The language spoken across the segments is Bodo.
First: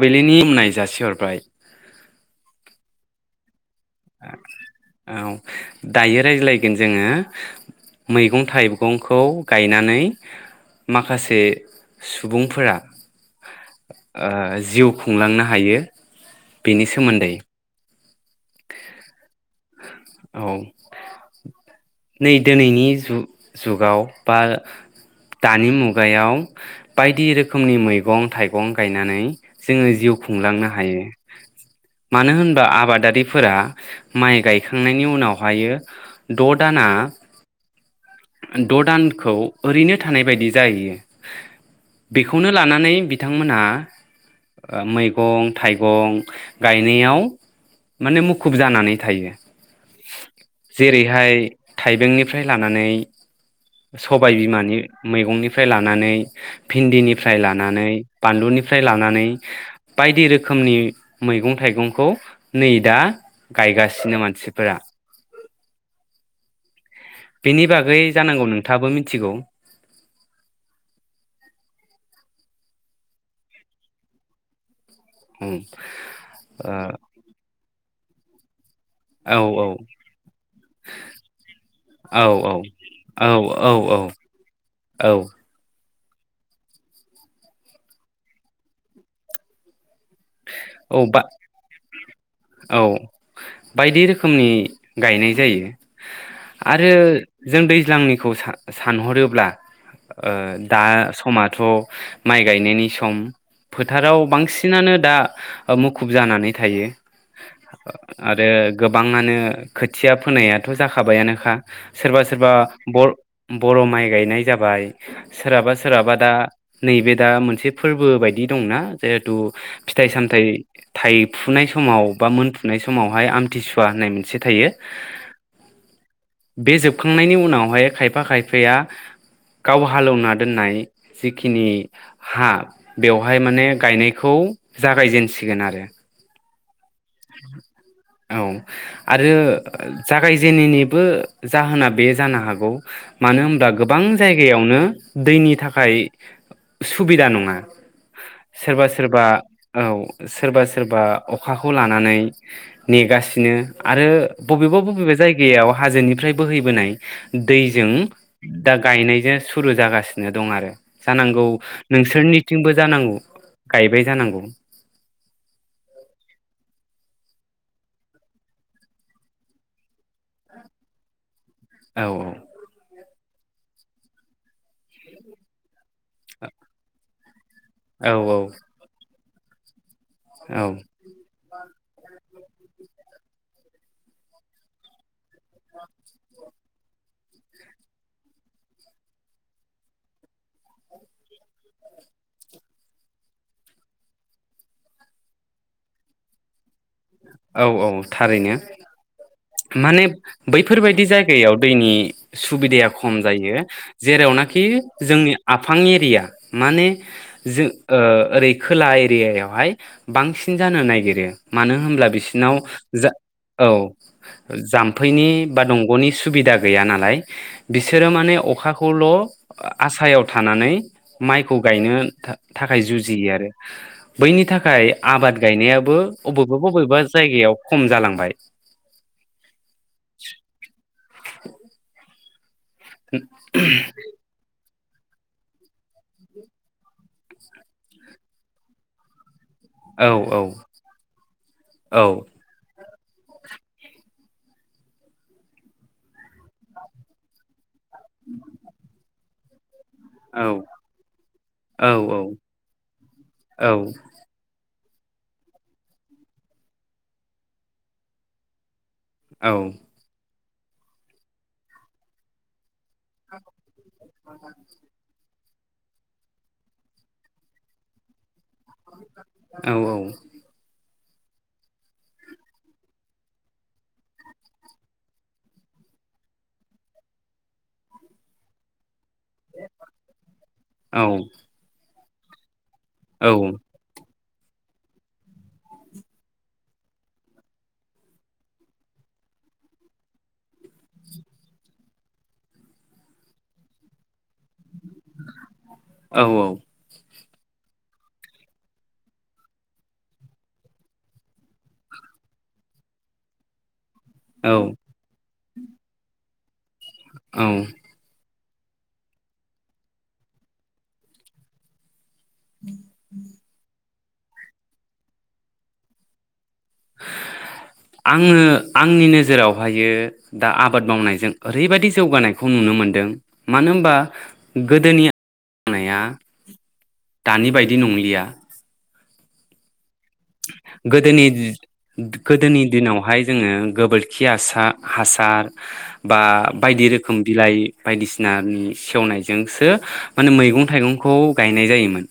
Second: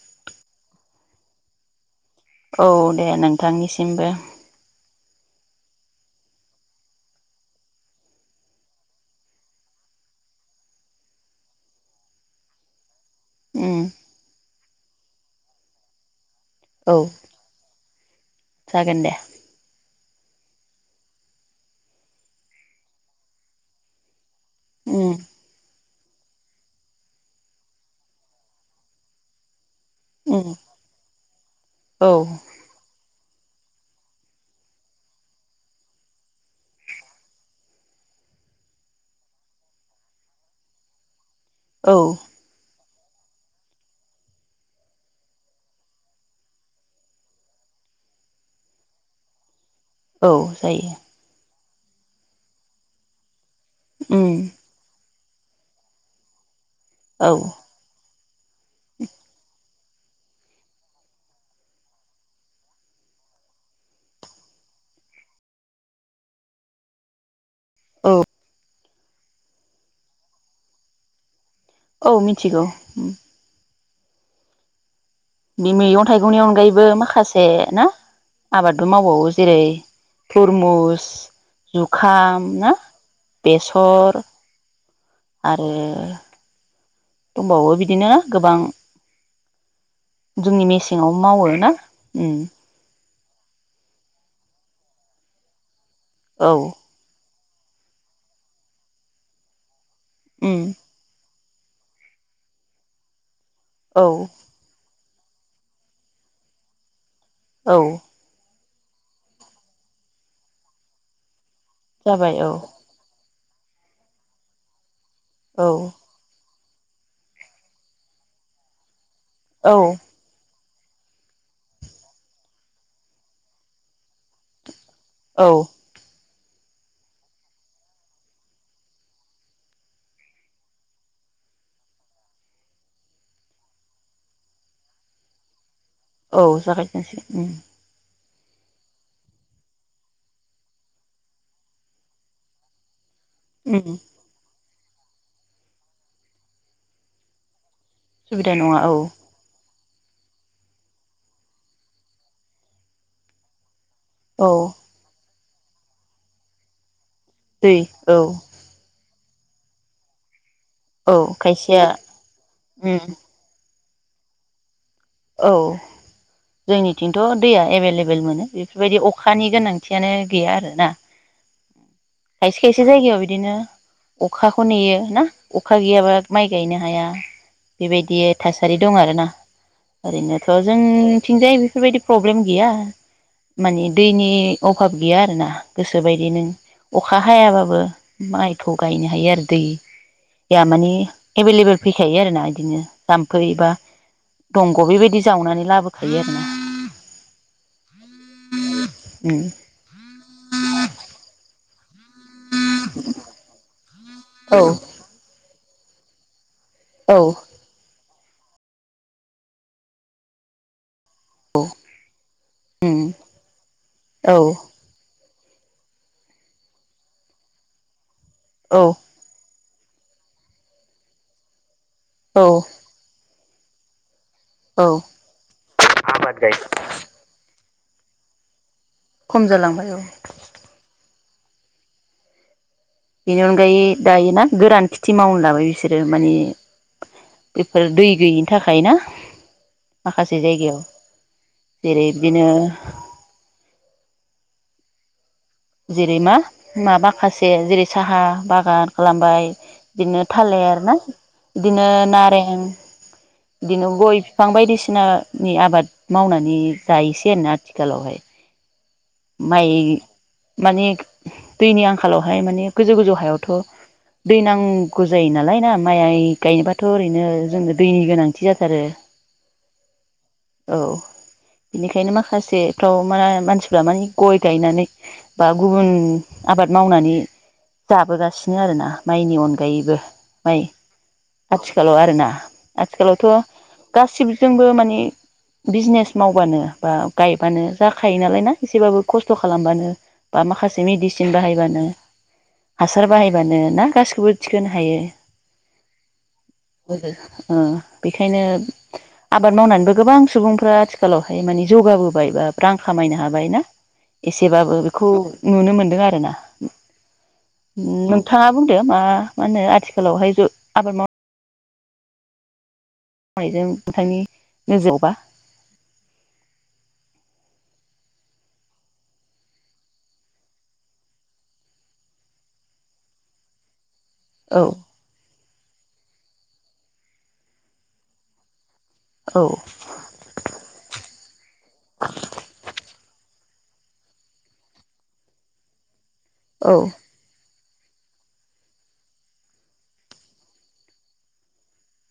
बिलिनि खुलुमनाय जासिहर बाय। औ दे नोंथांनिसिम ओ औ दायो रायज्लायगोन जोङो मैगं थाइगंखौ गायनानै माखासे सुबुंफोरा उम ओ जिउ खुंलांनो हायो। बेनि औ सोमोन्दै। जागोन दे। औ नै दिनैनि जुग जुगाव बा उम दानि मुगायाव बायदि रोखोमनि मैगं थाइगं गायनानै जोङो जिउ उम खुंलांनो हायो। औ मानो होनबा आबादारि फोरा माइ गायखांनायनि उनावहायो द' दाना द' दानखौ ओरैनो थानाय बायदि जाहैयो। औ बेखौनो लानानै बिथांमोना ओ मैगं थाइगं गायनायाव माने मुखुब जानानै थायो। औ जायो। जेरैहाय थाइबेंनिफ्राय लानानै उम सबाय बिमानि मैगंनिफ्राय लानानै औ भिन्दिनिफ्राय लानानै बानलुनिफ्राय लानानै बायदि रोखोमनि मैगं थाइगंखौ नै दा गायगासिनो मानसिफोरा। बेनि बागै औ जानांगौ नोंथाङाबो मि थिगौ। औ मिथिगौ ओम। उम बे मैगं थाइगंनि अनगायैबो माखासे ना आबादबो मावबावो ओ जेरै औ थरमुस औ जुखाम औ ना औ बेसर औ आरो दंबावो बिदिनो गोबां जोंनि औ मेसेंआव बा मावो ना ओम औ बायदि रोखोमनि गायनाय जायो। औ आरो जों दैज्लांनिखौ सा-सानहरोब्ला ओ उम दा समा थ' माइ गायनायनि सम। औ फोथाराव बांसिनानो। दा मुखुब जानानै थायो। औ आरो गोबाङानो खोथिया फोनायाथ' जाखाबायानोखा। सोरबा जाबाय औ सोरबा बर' बर' माइ गायनाय जाबाय। औ सोरहाबा सोरहाबा दा नैबे दा मोनसे फोरबो बायदि दंना जेहेतु औ नाथाय थाइफुनाय समाव बा मोनफुनाय समावहाय आमथिसुवा होननाय मोनसे थायो। औ। बे जोबखांनायनि उनावहाय खायफा खायफाया गाव हालौवना दोननाय जिखिनि हा बेवहाय माने गायनायखौ जागायजेनसिगोन आरो। औ जागोन। गासै। औ आरो जागायजेननायनिबो जाहोना बे जानो हागौ मानो होनब्ला उम गोबां जायगायावनो दैनि थाखाय सुबिदा नङा। सुबिदा नङा सोरबा औ। सोरबा औ सोरबा सोरबा अखाखौ लानानै नानै नेगासिनो। आरो औ बबेबा बबेबा जायगा याव हाजोनिफ्राय बोहैबोनाय दै दैजों औ दा गायनायजों सुरु जागासिनो दं आरो। औ जानांगौ खायसेया नोंसोरनिथिंबो उम जानांगौ। गायबाय जानांगौ। औ जोंनिथिंथ' दैया एभेलेबेल मोनो बेफोरबायदि अखानि गोनांथियानो गैया आरोना। औ खायसे खायसे जायगायाव बिदिनो अखाखौ नेयो ना अखा अखा गैयाबा माइ गायनो हाया। औ बेबायदि थासारि दं आरोना। ओरैनोथ' औ जोंथिंजाय बेफोरबायदि प्रब्लेम प्रब्लेम गैया माने दैनि अभाब गैया आरोना गोसोबायदि नों अखा हायाबाबो माइखौ गायनो हायो आरो दैया मानि एभेलेबेल फैखायो आरो ना बिदिनो जाम्फै बा दंग' बेबायदि जावनानै लाबोखायो आरो ना। औ औ थारैनो, उम माने बैफोरबायदि जायगायाव दैनि सुबिदाया खम जायो औ जेरावनाखि जोंनि आ फां एरिया माने औ जों ओ ओरै खोला एरियायावहाय बांसिन जानो नागिरो औ मानो होनब्ला बि सिनाव उम औ जाम्पै नि बा दंगनि सुबिदा गैया नालाय बिसोर माने औ अखाखौल'' आसायाव थानानै माइखौ गायनो औ थाखाय जुजियो आरो। [inaudible] बैनि औ थाखाय आबाद गायनायाबो आबाद गाय बबेबा-बबेबा खम जालांबाय खम जालांबाय औ [inaudible] बिनि अनगायै दायो ना गोरान खेथि मावनो लाबाय बिसोरो मानि बेफोर दै गैयिनि थाखाय ना, औ माखासे औ जायगायाव जेरै औ बिदिनो जेरै मा मा माखासे जेरै साहा बागान खालामबाय, [inaudible] बिदिनो औ थालिर ना बिदिनो नारें बिदिनो गय बिफां बायदिसिनानि आबाद मावनानै जायोसै आरोना आथिखालावहाय माय मानि दैनि आंखालावहाय माने गोजौ गोजौ हायावथ' दै नांगौ जायोना लाय ना माइ गायनोबाथ' ओरैनो जोंनो दैनि गोनां थि जाथारो औ। बेनिखायनो माखासेफ्राव मा मानसि। फमाने गय गायनानै बा गुबुन आबाद मावनानै जाबोगासिनो आरोना। माइनि अनगायैबो माइ आथिखालाव आरो। [inaudible] आथिखालावथ' औ गासिबो जोंबो माने बिजनेस मावबानो बा गायबानो जाखायो नालाय ना। एसेबाबो खस्थ' खालामबानो बा माखासे ए मेडिसिन बाहायबानो। हासार बाहायबानो ना गासिखौबो होनो हायो। औ ओ बेखायनो आबाद मावनानैबो गोबां सुबुंफ्रा आथिखालावहाय माने जौगाबोबाय बा रां खामायनो हा बायना। एसेबाबो बेखौ नुनो मोनदों आरोना। [inaudible] औ [inaudible] नोंथाङा बुंदो मा मा होनो आथिखालावहाय ज आबाद माव [inaudible] [inaudible] आङो आंनि नोजोरावहायो दा आबाद मावनायजों ओरैबायदि जौगानायखौ नुनो मोनदों मानो होनबा। औ गोदोनिया। मावनाया दानि बायदि नंलिया। औ। गोदोनि गोदोनि दिनावहाय जोङो गोबोरखि हासार हासार बा औ बायदि रोखोम बिलाइ बायदिसिनानि सेवनायजोंसो माने मैगं थाइगंखौ गायनाय जायोमोन।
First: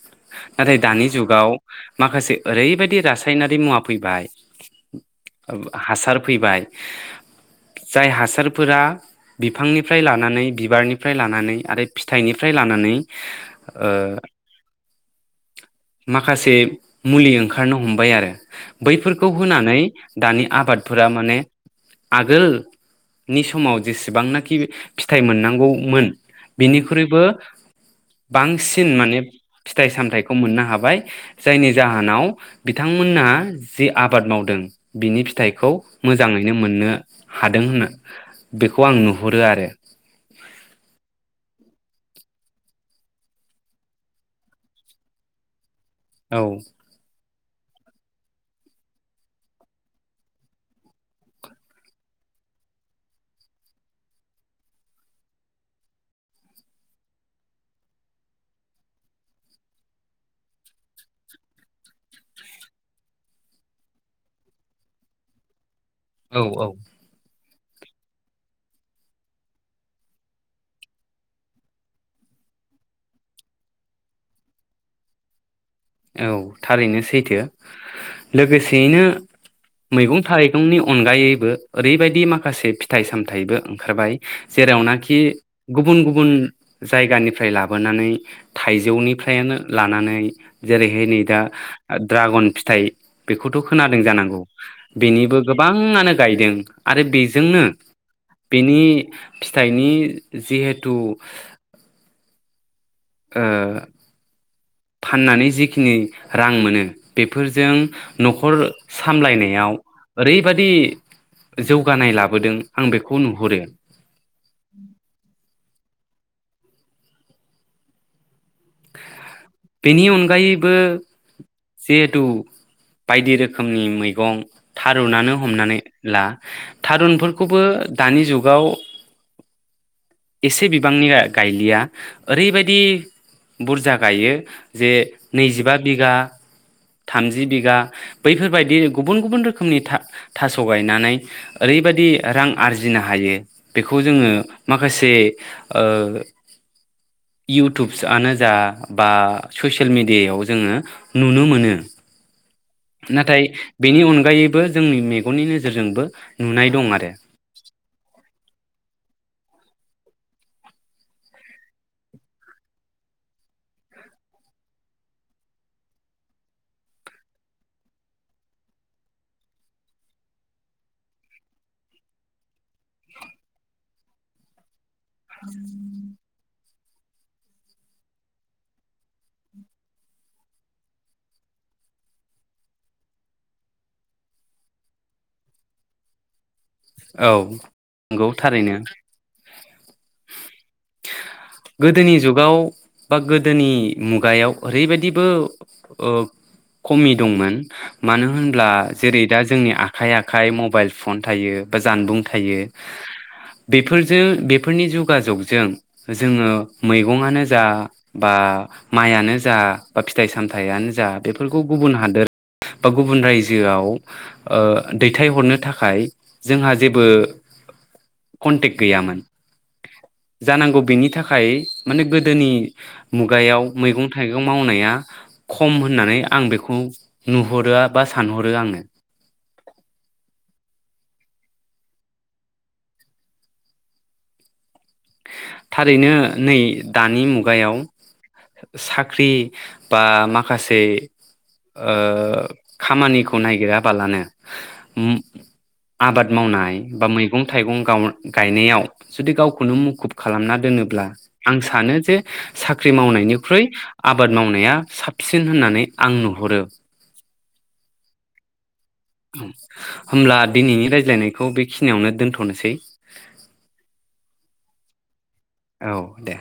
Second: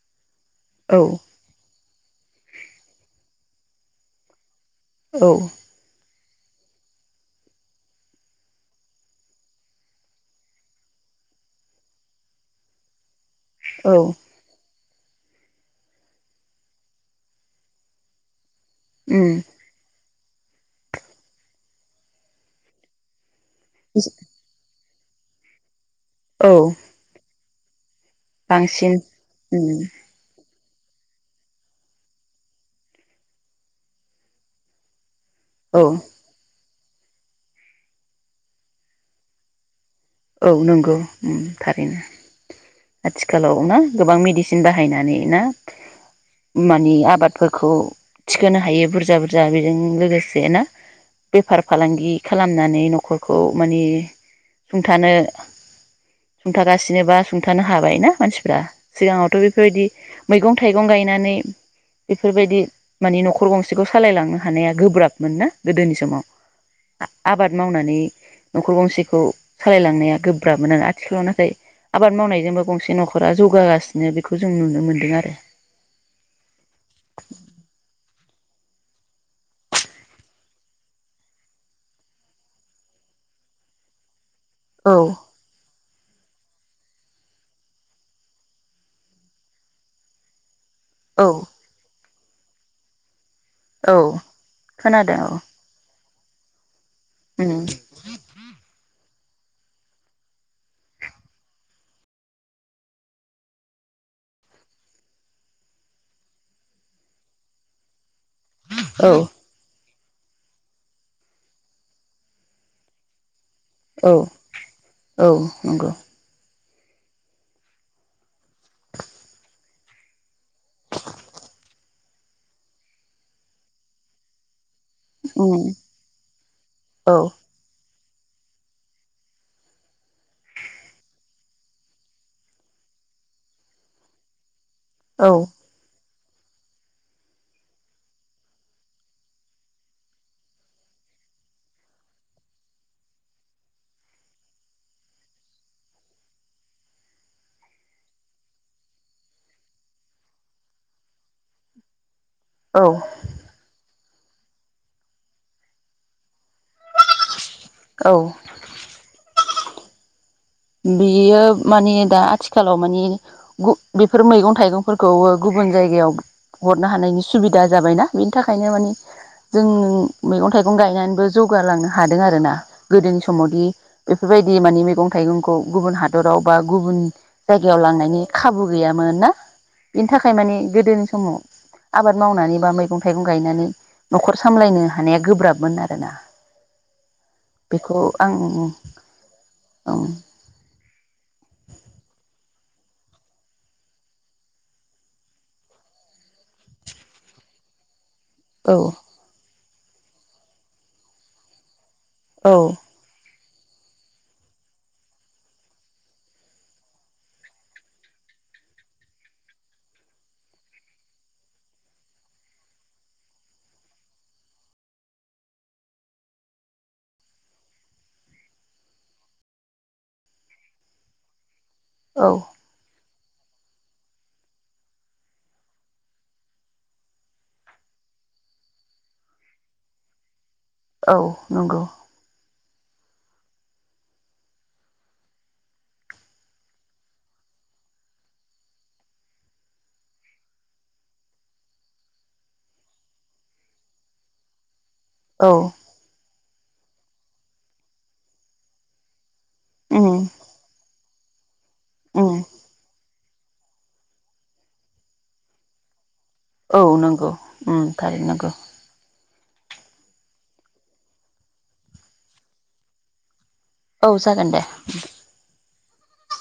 नाथाय दानि औ जुगाव। माखासे ओरैबायदि। रासायारि मुवा फैबाय। औ हासार। फैबाय जाय हासारफोरा बिफांनिफ्राय लानानै बिबारनिफ्राय लानानै आरो फिथाइनिफ्राय लानानै औ ओं। माखासे मुलि ओंखारनो हम बाय आरो। बैफोरखौ उम होनानै दानि आबादफोरा माने आगोल नि समाव जेसेबांनाखि फिथाइ मोननांगौमोन। औ बिनिख्रुइबो। बांसिन माने उम फिथाइ सामथाइखौ मोननो हाबाय बाय जायनि जाहोनाव बिथांमोनहा जे आबाद मावदों बिनि फि थाइखौ औ मोजाङैनो मोन मोननो हादों होननो बेखौ आं नुहुरो आरो। औ नंगौ उम थारैनो आथिखालाव ना गोबां मेडिसिन बाहायनानै ना औ मानि आबाद फोरखौ थिखोनो हायो बुरजा बुरजा बेजों लोगोसे ना बेफार फालांगि खालामनानै न'खरखौ मानि सुंथानो सुंथागासिनोबा सुंथानो हाबाय ना मानसिफ्रा सिगाङावथ' बेफोरबायदि मैगं थाइगं गायनानै बेफोरबायदि मानि न'खर गंसेखौ सालायलांनो हानाया गोब्राबमोन ना। गोदोनि समाव औ औ आबाद मावनानै न'खर गंसेखौ सालायलांनाया गोब्राबमोन आरो आथिखालाव नाथाय आबाद मावनायजोंबो गंसे न'खरा जौगागासिनो बेखौ जों नुनो मोन्दों आरो औ थारैनो सैथो लोगोसेयैनो मैगं थारैगंनि अनगायैबो ओरैबायदि माखासे फिथाइ सामथायाइबो ओंखारबाय औ जेरावनाखि गुबुन गुबुन गुबुन जायगानिफ्राय लाबोनानै थाइजौनिफ्रायनो लानानै जेरैहाय नै औ दा ड्रागन फिथाइ बेखौथ' औ खोनादों जानांगौ खोनादों औ बेनिबो गोबाङानो गायदों आरो उम बेजोंनो बेनि फिथाइनि जिहेथु ओ फाननानै जिखिनि रां मोनो बेफोरजों न'खर औ सामलायनायाव ओरैबाददि जौगानाय लाबोदों आं बेखौ नुहुरो औ औ नंगौ बेनि अनगायैबो जिहेथु बायदि रोखोमनि मैगं थारुनानो औ हमनानै ला थारुनफोरखौबो दानि जुगाव एसे बिबांनि गायलिया ओरैबायदि बुरजा गायो। जे औ नैजिबा बिगा थामजि बिगा बैफोरबायदि गुबुन गुबुन रोखोमनि था-थास' गायनानै ओरैबायाददि रां आरजिनो हायो बेखौ जोङो माखासे ओ इउटुबसआनो जा बा ससियेल मेडियायाव जोङो नुनो मोनो [inaudible] औ नाथाय बेनि अनगा अनगायैबो जोंनि मेगननि नोजोरजोंबो नुनाय दं आरो। औ बेयो मानि‌ दा आथिखालाव मानि बेफोर मैगं थाइगंफोरखौबो गुबुन जायगायाव हरनो हानायनि सुबिदा जाबायना बेनि थाखायनो मानि जों मैगं थाइगं गायनानैबो जौगालांनो हादों आर ना गोदोनि समावदि बेफोरबायदि मानि मैगं थाइगंखौ- खौ गुबुन हादराव बा गुबुन जायगायाव लांनायनि खाबु गैयामोन ना बेनि थाखाय मानिे गोदोनि समाव आबाद मावनानै बा मैगं थाइगं गायनानै न'खर सामलायनो हानाया गोब्राबमोन आरोना औ बेखौ नंगौ आं थारैनो। ओं गोदोनि जुगाव बा गोदोनि मुगायाव ओरैबायदिबो खमि दंमोन मानो होनब्ला औ जेरै दा जोंनि आखाइ आखाइ मबाइल फन थायो बा जानबुं औ थायो। बेफोरजों बेफोरनि जगाजगजों जोङो मैगंआनो जा बा माइयानो जा बा फिथाइ सामथायाइयानो जा बेफोरखौ गुबुन हादोर बा गुबुन रायजोआव ओ दैथायहरनो थाखाय जोंहा जेबो कन्टेक्ट गैयामोन जानांगौ बेनि थाखाय माने औ गोदोनि मुगायाव मैगं थाइगं मावनाया खम होननानै आं बेखौ नुहरो बा सानहरो आङो औ नंगौ। थारैनो नै दानि मुगायाव साख्रि बा माखासे ओ खामानिखौ नायागिराबालानो औ आबाद मावनाय बा मैगं थाइगं गायनायाव जुदि गाव खुनुम उम मुखुब खालामना दोनोब्ला आं सानो जे उम साख्रि मावनायनि ख्रुइ आबाद मावनाया साबसिन होननानै। आं नुहुरो औ नगौ उम थारैनो नंगौ। होमब्ला दिनैनि रायज्लायनायखौ बेखिनियावनो दोनथ'नोसै। औ जागोन दे। औ दे